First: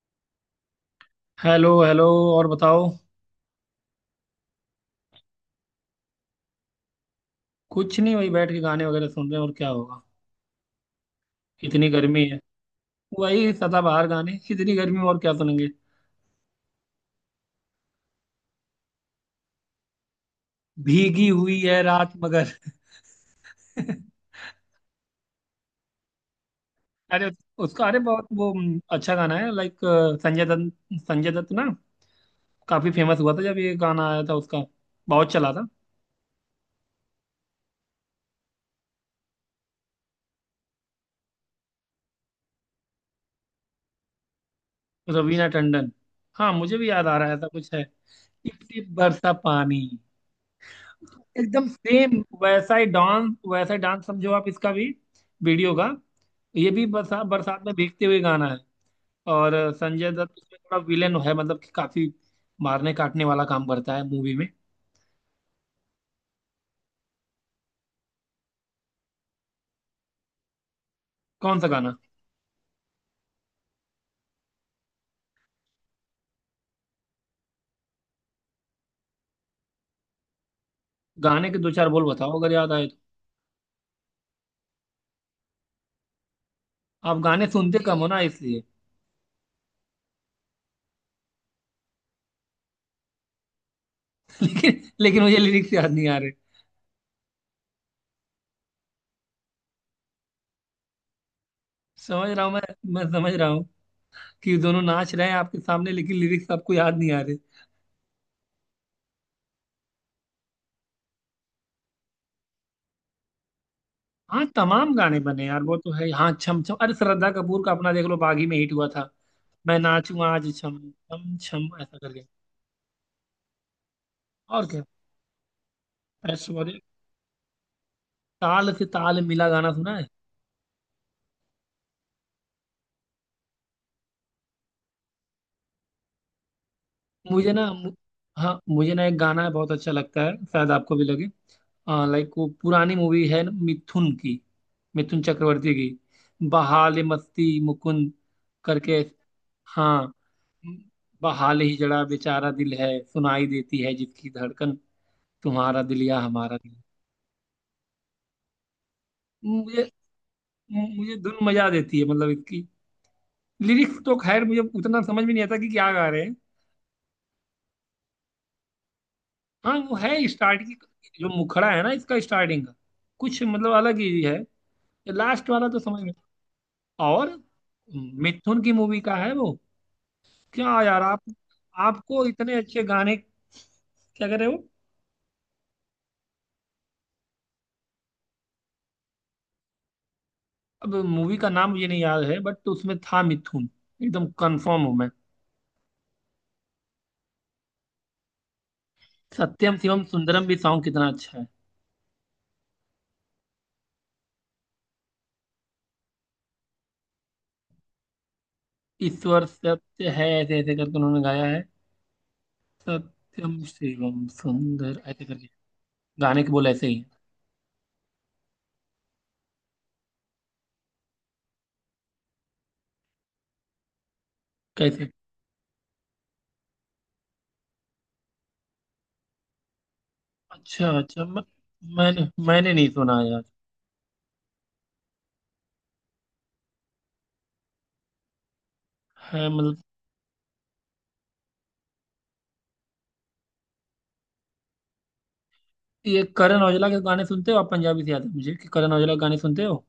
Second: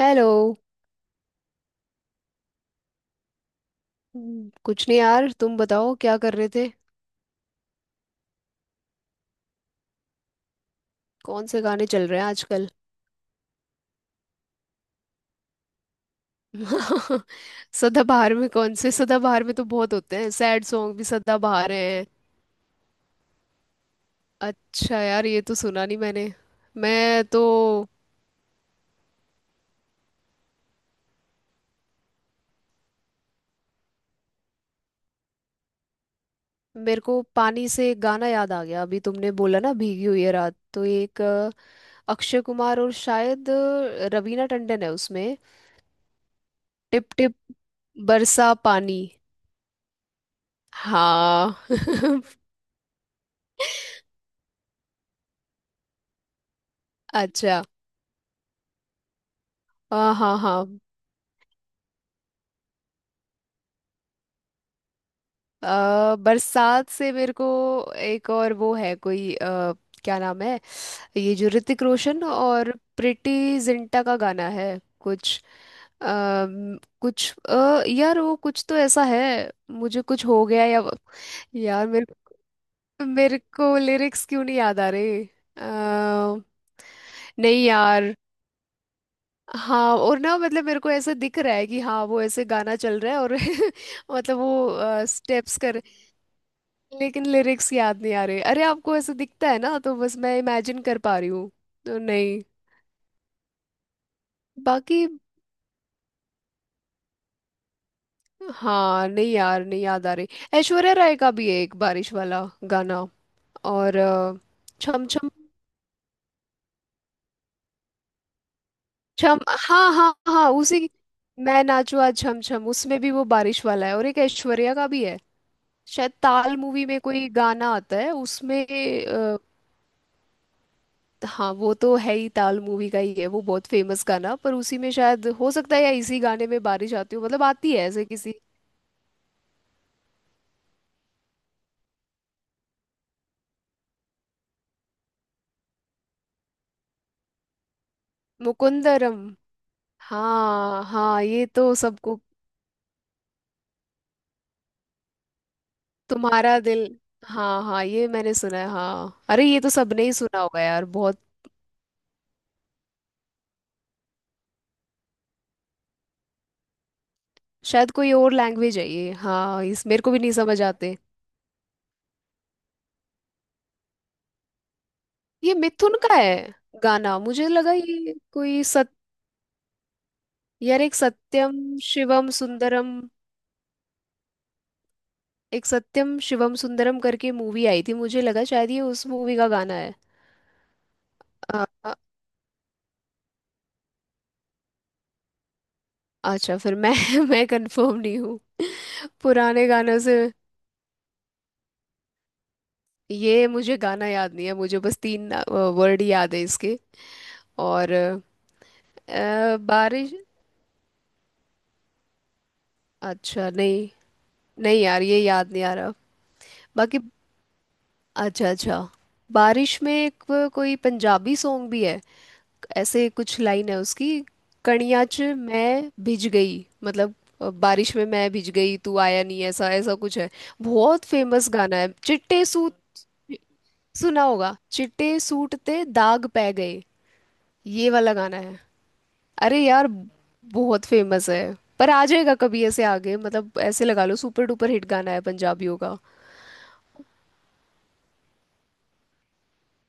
Hello. Hello hello. और बताओ। कुछ नहीं यार, तुम बताओ क्या कर रहे थे। कुछ नहीं, वही बैठ के गाने वगैरह सुन रहे हैं, और क्या होगा। कौन से गाने इतनी चल रहे गर्मी हैं है। आजकल? वही सदाबहार गाने, इतनी गर्मी में और क्या सुनेंगे। सदाबहार में कौन से? सदाबहार में तो बहुत होते हैं, सैड सॉन्ग भी भीगी हुई सदाबहार है हैं। रात मगर। अच्छा यार, ये तो सुना नहीं मैंने। मैं अरे तो... उसका, अरे बहुत वो अच्छा गाना है। लाइक संजय दत्त, संजय दत्त ना। काफी फेमस हुआ था जब ये गाना आया था उसका। बहुत चला था। मेरे को पानी से एक गाना याद आ गया अभी, तुमने बोला ना भीगी हुई है रात, तो एक अक्षय कुमार और शायद रवीना टंडन है उसमें। रवीना टंडन। हाँ, मुझे भी याद टिप आ रहा है, टिप ऐसा कुछ है। बरसा टिप टिप पानी। बरसा पानी। हाँ। एकदम सेम। वैसा ही डांस, वैसा ही डांस, समझो आप इसका भी। वीडियो का। ये भी बरसात बरसात अच्छा। में भीगते हुए गाना है। और संजय हाँ दत्त हाँ इसमें हाँ। थोड़ा विलेन है, मतलब कि काफी मारने काटने वाला काम करता है मूवी में। बरसात से मेरे को एक और वो है कोई क्या नाम है, ये जो कौन सा ऋतिक गाना। रोशन और प्रीटी जिंटा का गाना है, कुछ कुछ यार वो कुछ तो ऐसा है, मुझे कुछ हो गया या... गाने के दो यार चार बोल मेरे बताओ अगर याद आए तो। मेरे को लिरिक्स क्यों नहीं याद आ रहे? अ, आप गाने नहीं सुनते कम हो यार। ना, इसलिए। हाँ, और ना मतलब मेरे को ऐसा दिख रहा है कि हाँ, वो ऐसे गाना चल रहा है और मतलब लेकिन वो लेकिन मुझे स्टेप्स लिरिक्स कर... याद नहीं आ रहे। लेकिन लिरिक्स याद नहीं आ रहे। अरे, आपको ऐसा दिखता है ना, तो बस मैं इमेजिन कर पा रही हूँ तो। समझ नहीं। रहा हूँ मैं समझ रहा हूँ कि दोनों बाकी... नाच रहे हैं आपके सामने, लेकिन लिरिक्स आपको याद नहीं आ रहे। हाँ, नहीं यार, नहीं याद आ रही। ऐश्वर्या राय का भी है एक बारिश वाला गाना। और हाँ तमाम छम गाने छम बने यार, वो तो है। हाँ छम छम, अरे श्रद्धा कपूर का अपना देख लो, बागी में हिट हुआ था। छम। मैं हाँ हाँ नाचूं हाँ, आज छम उसी। छम मैं छम ऐसा नाचुआ करके। छम छम, उसमें भी वो बारिश वाला है, और एक और ऐश्वर्या क्या। का भी है, शायद ताल ऐश्वर्या। मूवी में कोई गाना आता है उसमें। ताल से ताल मिला गाना सुना है। हाँ, वो तो है ही, ताल मूवी का ही है वो, बहुत फेमस गाना। पर उसी में शायद हो सकता है या इसी गाने में बारिश आती हो, मतलब मुझे ना आती है मु- ऐसे किसी... हाँ मुझे ना, एक गाना बहुत अच्छा लगता है, शायद आपको भी लगे। लाइक वो पुरानी मूवी है ना, मिथुन की। मिथुन चक्रवर्ती की बहाल मस्ती मुकुंद करके। मुकुंदरम। हाँ। हाँ हाँ, ये बहाल तो ही जड़ा सबको... बेचारा दिल है, सुनाई देती है जिसकी धड़कन, तुम्हारा दिल या हमारा तुम्हारा दिल। दिल। हाँ हाँ, ये मैंने सुना है। हाँ, अरे ये तो मुझे सबने ही सुना होगा यार, मुझे बहुत... धुन मजा देती है मतलब इसकी। लिरिक्स तो खैर मुझे उतना समझ में नहीं आता कि क्या गा रहे हैं। शायद कोई और लैंग्वेज है ये, हाँ हाँ इस... वो मेरे को भी है नहीं समझ स्टार्ट की, आते। जो मुखड़ा है ना इसका स्टार्टिंग का, कुछ मतलब अलग ही है। लास्ट ये वाला तो मिथुन समझ में। का है गाना, और मुझे लगा ये मिथुन कोई की सत... मूवी का है वो। क्या यार एक यार आप, सत्यम आपको शिवम इतने अच्छे सुंदरम, गाने, क्या कह रहे हो। एक सत्यम शिवम सुंदरम करके मूवी आई थी, मुझे लगा शायद ये उस मूवी का गाना है। अब मूवी का अ, नाम मुझे अ, नहीं याद है, बट उसमें था मिथुन। एकदम कंफर्म हूं मैं। अच्छा। फिर मैं मैं कंफर्म नहीं हूँ, पुराने सत्यम गानों शिवम से। सुंदरम भी सॉन्ग कितना अच्छा है। ये मुझे गाना याद नहीं है, मुझे बस तीन वर्ड याद है इसके। और ईश्वर सत्य बारिश... है, ऐसे ऐसे करके उन्होंने गाया है। अच्छा। सत्यम नहीं शिवम नहीं सुंदर यार, ये ऐसे करके। याद नहीं आ रहा। गाने के बोल ऐसे ही बाकी... हैं। अच्छा अच्छा। बारिश में एक कोई पंजाबी सॉन्ग भी है, ऐसे कुछ लाइन है उसकी, "कणिया कैसे। च मैं भिज गई"। मतलब बारिश में मैं भिज गई, तू आया नहीं, ऐसा ऐसा कुछ है। अच्छा बहुत अच्छा मैं, फेमस गाना है, मैंने चिट्टे मैंने नहीं सूट। सुना यार। सुना होगा, "चिट्टे सूट ते दाग पै गए", ये वाला गाना है। है अरे मतलब। यार, बहुत फेमस है। पर आ जाएगा कभी ऐसे आगे, मतलब ऐसे लगा लो सुपर डुपर हिट गाना है पंजाबियों का। ये करण औजला के गाने सुनते हो आप? पंजाबी से याद है मुझे कि करण औजला के गाने सुनते हो।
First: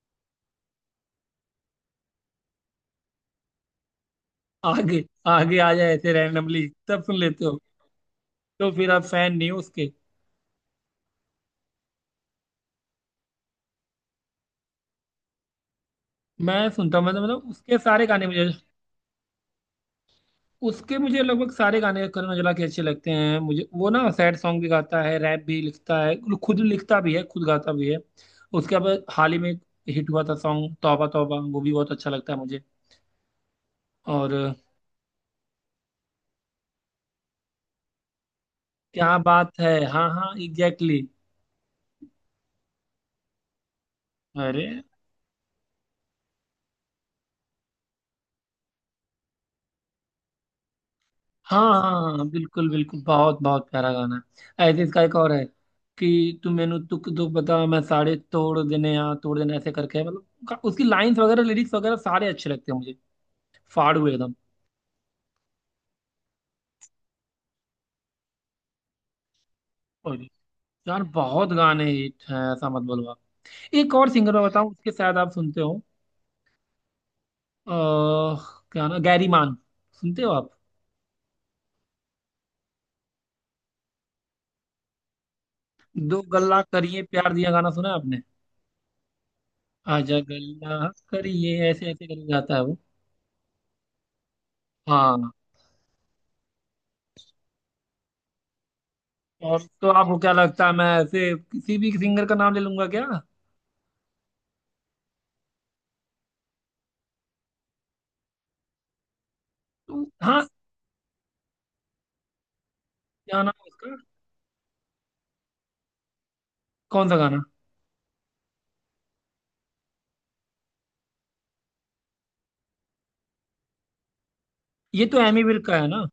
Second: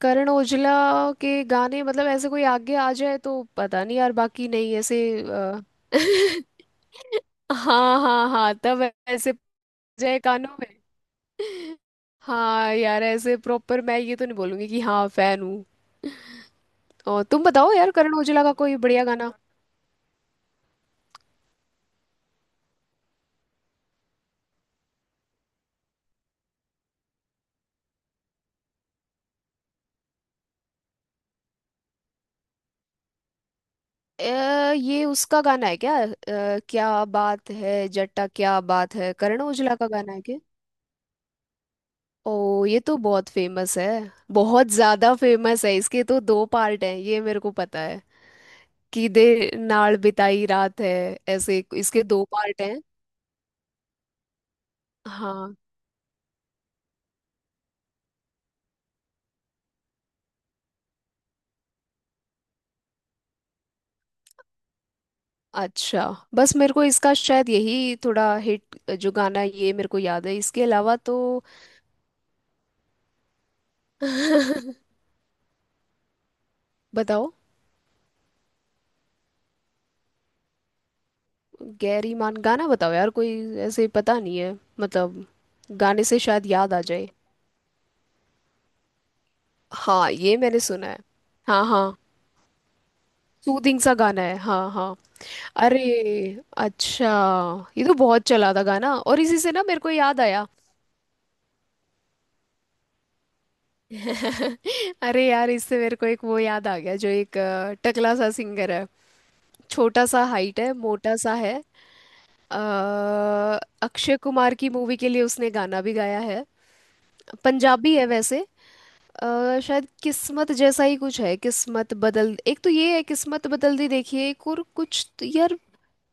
करण ओजला के गाने मतलब ऐसे कोई आगे आ जाए तो पता नहीं यार, बाकी नहीं ऐसे आगे, आगे आ जाए ऐसे रैंडमली, तब सुन लेते हो? हाँ हाँ हाँ, तो तब फिर आप ऐसे फैन नहीं हो पड़ उसके। जाए कानों में। हाँ यार, ऐसे प्रॉपर मैं ये तो नहीं बोलूंगी कि हाँ फैन हूँ। मैं सुनता हूँ, मतलब और तुम मतलब बताओ उसके यार, सारे करण गाने औजला मुझे। का कोई बढ़िया गाना? उसके, मुझे लगभग सारे गाने करण औजला के अच्छे लगते हैं, मुझे वो ना सैड सॉन्ग भी गाता है, रैप भी लिखता है, खुद लिखता भी है खुद गाता भी है। उसके बाद हाल ही में हिट हुआ था सॉन्ग तौबा तौबा, वो भी बहुत अच्छा लगता है मुझे। और ये उसका गाना है क्या? क्या बात है जट्टा, क्या बात है, क्या करण बात है, औजला का हाँ गाना है हाँ क्या? एग्जैक्टली। ओ, ये तो बहुत फेमस है, बहुत अरे। ज्यादा फेमस है। इसके तो दो पार्ट हैं, ये मेरे को पता है, कि "दे नाल बिताई रात है"। ऐसे हाँ इसके हाँ दो हाँ, पार्ट बिल्कुल हैं। बिल्कुल, बहुत बहुत प्यारा गाना है। ऐसे इसका एक और है हाँ। कि तू मैनू तुक दुख बता, मैं साड़े तोड़ देने, यहाँ तोड़ देने, ऐसे करके है। मतलब उसकी लाइंस वगैरह, लिरिक्स वगैरह सारे अच्छे लगते हैं मुझे। फाड़ हुए एकदम। अच्छा। बस मेरे को इसका शायद यही थोड़ा हिट जो गाना है, ये मेरे को याद है, इसके अलावा यार तो... बहुत गाने हिट हैं, ऐसा मत बोलो आप। एक और सिंगर मैं बताऊं, उसके शायद आप सुनते हो। बताओ। अह क्या ना, गैरी मान सुनते हो आप? गैरी मान, गाना बताओ यार कोई, ऐसे पता नहीं है, मतलब गाने से दो शायद गल्ला याद आ करिए जाए। प्यार दिया, गाना सुना है आपने? हाँ आजा ये मैंने सुना गल्ला है। करिए हाँ ऐसे हाँ, ऐसे करके गाता है वो। सूदिंग सा गाना है। हाँ हाँ। हाँ। अरे, अच्छा, ये तो बहुत चला था गाना, और इसी से और ना मेरे तो को आपको याद क्या आया लगता है, मैं ऐसे किसी भी सिंगर का नाम ले लूंगा क्या। अरे यार, इससे मेरे को एक वो याद आ गया, जो एक टकला सा सिंगर है, छोटा तो, सा हाँ हाइट है, मोटा सा है। क्या नाम है उसका, अक्षय कुमार की मूवी के लिए उसने गाना भी गाया है, कौन सा गाना। पंजाबी है वैसे। शायद किस्मत जैसा ही कुछ है, किस्मत बदल... एक तो ये है "किस्मत बदल दी देखिए", एक और ये कुछ तो तो एमी यार... विर्क का है ना।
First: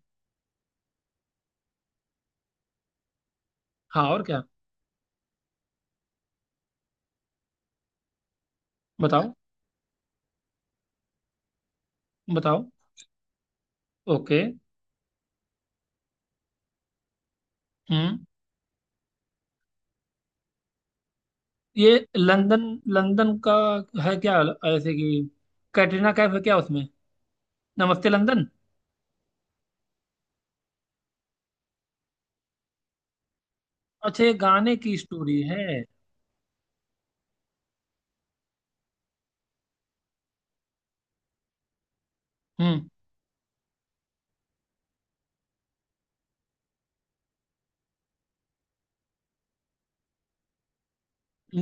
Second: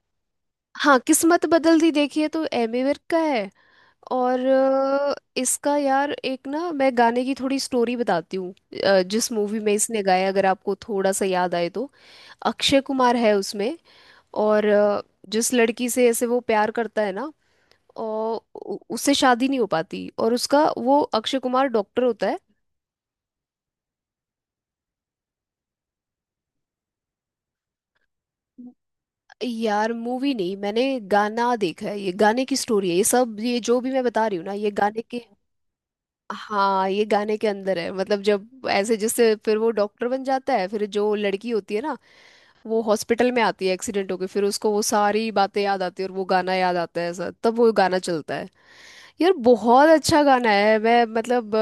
हाँ, "किस्मत बदल दी देखिए" तो एमी विर्क का है। हाँ और और क्या। इसका यार, एक ना मैं गाने की थोड़ी स्टोरी बताती हूँ। जिस बताओ मूवी में इसने गाया, अगर आपको थोड़ा सा याद आए तो, बताओ। अक्षय कुमार है उसमें। ओके। और जिस लड़की से ऐसे वो प्यार करता है ना, हम्म। और उससे शादी नहीं हो पाती, और उसका वो अक्षय कुमार ये डॉक्टर होता है। लंदन, लंदन का है क्या, ऐसे कि कैटरीना कैफ है क्या उसमें, नमस्ते लंदन। यार, मूवी नहीं मैंने गाना देखा है, ये गाने की स्टोरी है ये सब, ये जो भी मैं अच्छा बता ये रही हूँ ना, ये गाने की गाने के... स्टोरी है। हाँ, ये गाने के अंदर है, मतलब जब ऐसे जिससे फिर वो डॉक्टर बन जाता है, फिर जो लड़की होती है ना, वो हम्म। हॉस्पिटल में आती है एक्सीडेंट होके, फिर उसको वो सारी बातें याद आती है और वो गाना याद आता है, ऐसा तब वो गाना चलता है। यार बहुत अच्छा गाना है, मैं मतलब... म-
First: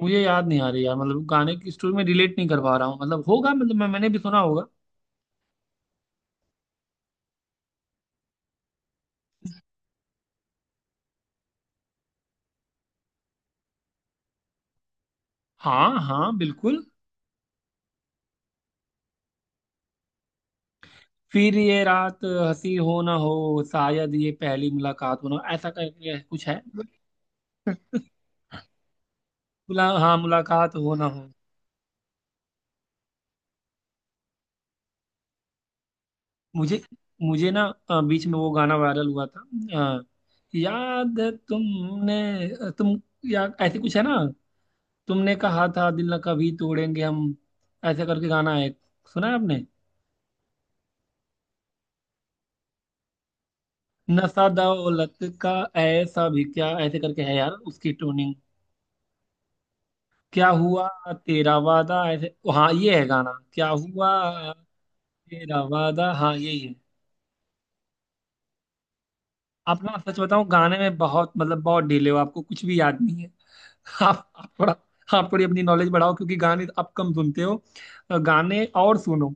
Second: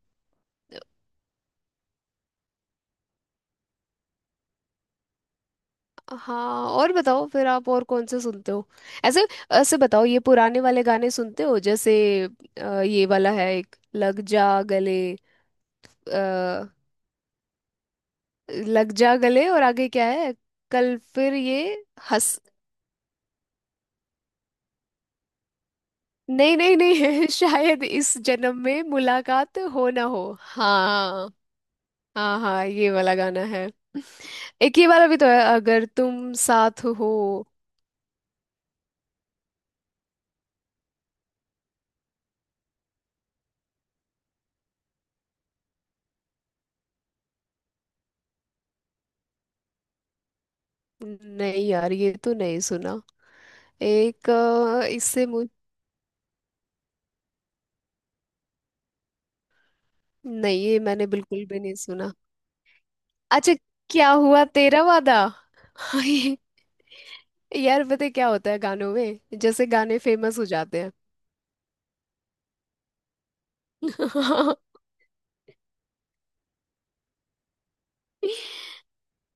मुझे याद नहीं आ रही यार, मतलब गाने की स्टोरी में रिलेट नहीं कर पा रहा हूँ, मतलब होगा, मतलब मैंने भी सुना होगा। हाँ, और बताओ फिर आप और कौन से सुनते हो, ऐसे ऐसे बताओ। ये पुराने वाले गाने सुनते हो जैसे ये वाला है, एक "लग जा गले"। हाँ हाँ अ, बिल्कुल। "लग जा गले" और आगे क्या है, कल फिर फिर ये ये रात हंस... हंसी हो ना हो, शायद ये पहली मुलाकात हो ना हो, ऐसा करके कुछ नहीं है। नहीं नहीं शायद "इस जन्म में मुलाकात हो ना हाँ हो", मुलाकात हो ना हो। हाँ हाँ हाँ ये वाला गाना है। एक ये वाला भी तो है "अगर तुम मुझे साथ हो"। मुझे ना बीच में वो गाना वायरल हुआ था। अ, याद है तुमने, तुम या ऐसे कुछ है ना। तुमने कहा था दिल न कभी तोड़ेंगे हम, ऐसे करके गाना है। सुना है आपने? नहीं यार, ये तो नहीं सुना। एक नशा दौलत इससे... का, ऐसा भी क्या ऐसे करके है यार उसकी ट्यूनिंग। क्या नहीं, ये हुआ मैंने बिल्कुल तेरा भी नहीं वादा, सुना। ऐसे हाँ ये है गाना, अच्छा, क्या "क्या हुआ हुआ तेरा वादा"। तेरा वादा, हाँ ये- यही है। यार पता है क्या होता है गानों में, जैसे आप ना गाने सच फेमस बताऊं, हो गाने जाते हैं। में बहुत मतलब बहुत डिले हो, आपको कुछ भी याद नहीं है। आप आप थोड़ा आप थोड़ी अपनी नॉलेज बढ़ाओ, क्योंकि गाने आप कम सुनते हो। गाने और सुनो,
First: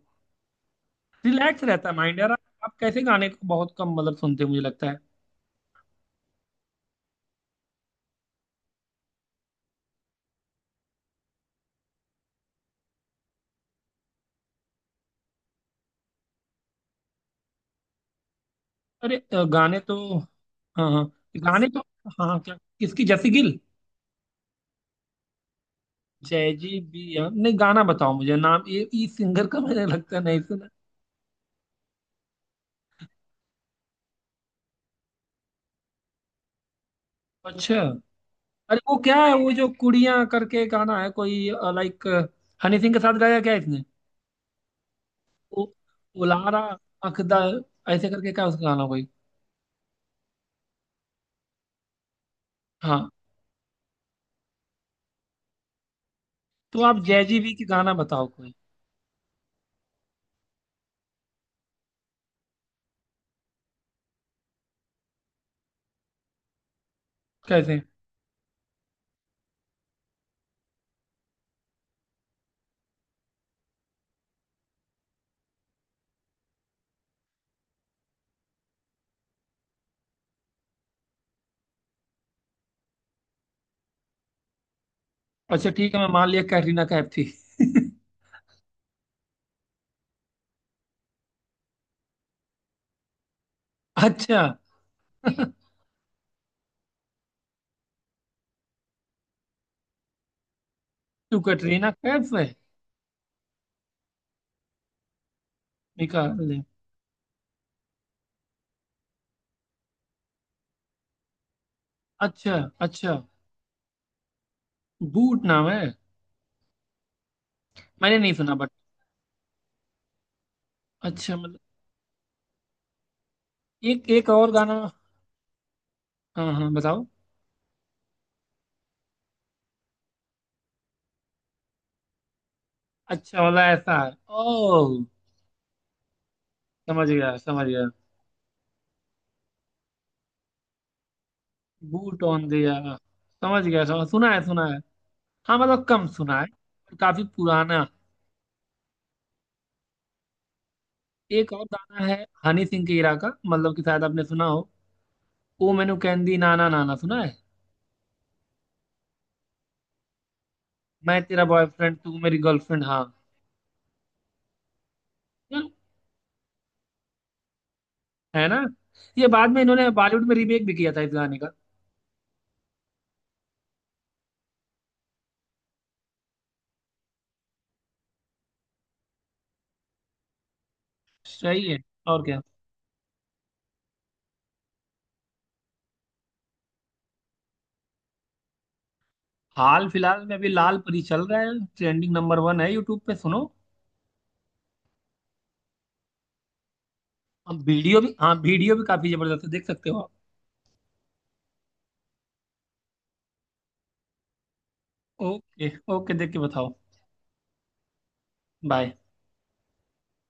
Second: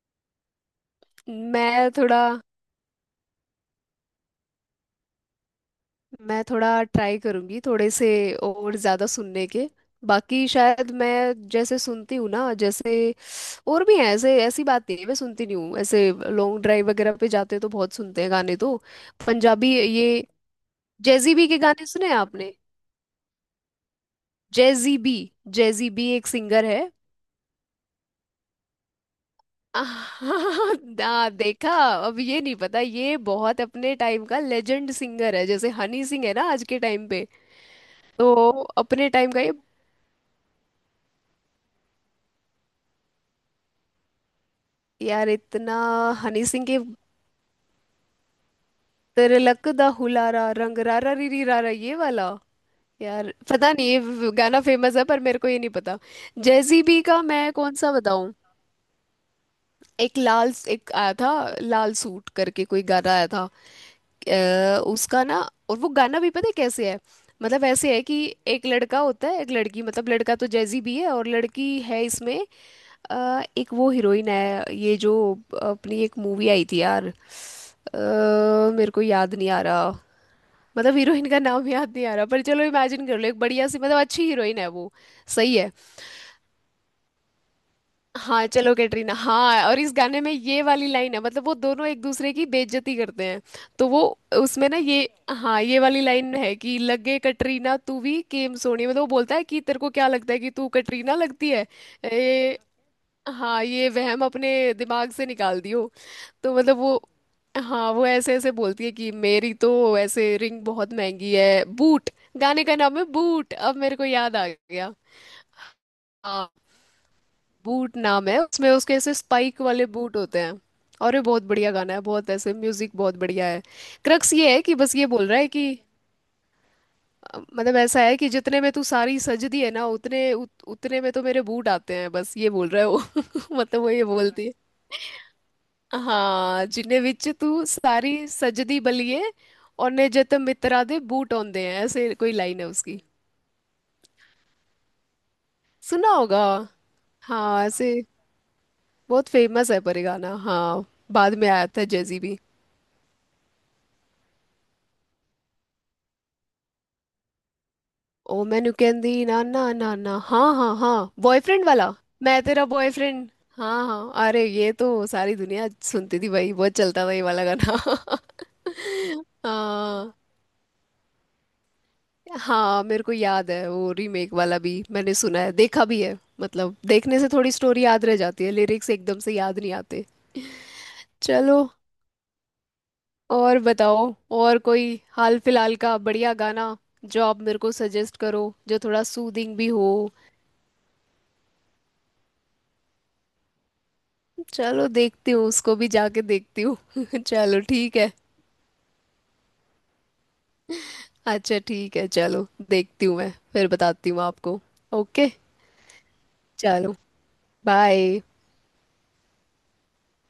रिलैक्स रहता मैं है माइंड थोड़ा यार। आप कैसे, गाने को बहुत कम मतलब सुनते हो, मुझे लगता है। मैं थोड़ा ट्राई करूंगी, थोड़े से और ज्यादा सुनने के। बाकी शायद मैं जैसे सुनती हूँ ना, जैसे और भी हैं ऐसे, ऐसी बात नहीं है मैं सुनती नहीं हूँ, ऐसे लॉन्ग ड्राइव वगैरह पे जाते हैं तो बहुत सुनते हैं गाने तो। अरे पंजाबी गाने तो, ये, हाँ हाँ जैजी बी के गाने तो, गाने सुने हैं हाँ आपने? क्या, किसकी जैसी Gill. Jazzy B, Jazzy B एक जय सिंगर जी है। भी हाँ। नहीं गाना बताओ मुझे, नाम ये इस सिंगर का मैंने लगता है नहीं सुना। हाँ, ना देखा, अब ये नहीं पता। ये बहुत अपने टाइम का लेजेंड सिंगर है, जैसे हनी सिंह है ना आज के टाइम पे। अच्छा। तो अरे वो अपने क्या टाइम है, का वो ये... जो कुड़ियाँ करके गाना है कोई, लाइक हनी सिंह के साथ गाया क्या इसने? यार ओ, इतना... हनी उलारा सिंह के... अखदा ऐसे करके क्या उसका गाना कोई। तिलक दा हुलारा रंग रारा रीरी रारा ये वाला? हाँ यार पता नहीं ये गाना फेमस है पर मेरे को ये नहीं पता। तो जेजी बी आप का जैजी मैं बी की कौन सा गाना बताओ बताऊं? कोई। एक लाल, एक आया था, लाल सूट करके कोई गाना आया था उसका ना। और वो गाना भी पता है कैसे है, मतलब कैसे। ऐसे है कि एक लड़का होता है एक लड़की, मतलब लड़का तो जैजी भी है और लड़की है इसमें एक वो हीरोइन है, ये जो अपनी एक मूवी आई थी यार, मेरे को याद नहीं आ रहा, मतलब हीरोइन का नाम याद नहीं आ रहा, पर चलो इमेजिन कर लो, एक बढ़िया सी मतलब अच्छी हीरोइन है वो। सही अच्छा है। ठीक है, मैं मान लिया कैटरीना कैफ थी। हाँ चलो कैटरीना। हाँ, और इस गाने में ये वाली लाइन है, मतलब वो दोनों एक दूसरे की बेइज्जती करते हैं, तो वो अच्छा, उसमें ना, ये... हाँ ये वाली लाइन है कि "लगे कटरीना तू भी केम सोनी", मतलब वो बोलता है कि तेरे को क्या लगता है कि तू कटरीना तू लगती है? कैटरीना कैफ है। ए, हाँ ये वहम अपने दिमाग से निकाल दियो। निकाल तो ले। मतलब वो... हाँ वो ऐसे ऐसे बोलती है कि मेरी तो ऐसे रिंग बहुत महंगी है, बूट... अच्छा गाने का नाम है अच्छा। बूट, अब मेरे को याद आ गया। बूट नाम है। हाँ। बूट मैंने नाम नहीं है, सुना बट, उसमें उसके ऐसे स्पाइक वाले बूट होते हैं। और ये अच्छा बहुत मतलब। बढ़िया गाना है, बहुत ऐसे म्यूजिक बहुत बढ़िया है। एक एक क्रक्स और ये है कि गाना। बस ये बोल रहा है कि हाँ हाँ बताओ। मतलब ऐसा है कि जितने में तू सारी सजदी है ना, उतने उतने में तो मेरे बूट आते हैं, बस ये बोल रहा है वो। अच्छा वाला मतलब वो ऐसा ये है। बोलती है। ओह। हाँ, "जिने समझ विच गया तू समझ गया। सारी सजदी बलिए और ने जत मित्रा दे बूट औंदे हैं", ऐसे बूट कोई ऑन लाइन है दिया। उसकी। समझ गया समझ सुना है सुना है, हाँ मतलब कम सुना होगा। सुना है। काफी हाँ पुराना। ऐसे बहुत फेमस है पर ये गाना। हाँ बाद में एक और आया था गाना जेजी है भी। हनी सिंह के इरा का, मतलब कि शायद आपने सुना हो। ओ मैनू कहंदी नाना नाना सुना है। "ओ मैं नुकेंदी ना ना ना ना", हाँ हाँ हाँ, मैं तेरा बॉयफ्रेंड वाला, बॉयफ्रेंड तू मेरी "मैं तेरा गर्लफ्रेंड हाँ। बॉयफ्रेंड"। हाँ हाँ, अरे ये तो सारी दुनिया हम्म। सुनती थी भाई, बहुत चलता था ये वाला गाना। है ना। ये बाद में इन्होंने हाँ बॉलीवुड में रीमेक भी किया था इस गाने का। हाँ मेरे को याद है, वो रीमेक वाला भी मैंने सुना है देखा भी है, मतलब देखने से थोड़ी स्टोरी याद रह जाती है, लिरिक्स एकदम से याद नहीं आते। चलो। सही है। और क्या। और बताओ, और कोई हाल फिलहाल का बढ़िया गाना जो आप मेरे को सजेस्ट करो, जो थोड़ा सूदिंग भी हाल हो। फिलहाल में अभी लाल परी चल रहा है, ट्रेंडिंग नंबर वन है यूट्यूब पे, सुनो। चलो देखती हूँ उसको भी, जाके देखती हूँ चलो अब ठीक वीडियो है। भी, हाँ वीडियो भी काफी जबरदस्त है, देख सकते हो आप। अच्छा ठीक है, चलो देखती हूँ, मैं फिर बताती हूँ आपको। ओके। ओके ओके, देख के बताओ। चलो। बाय। बाय।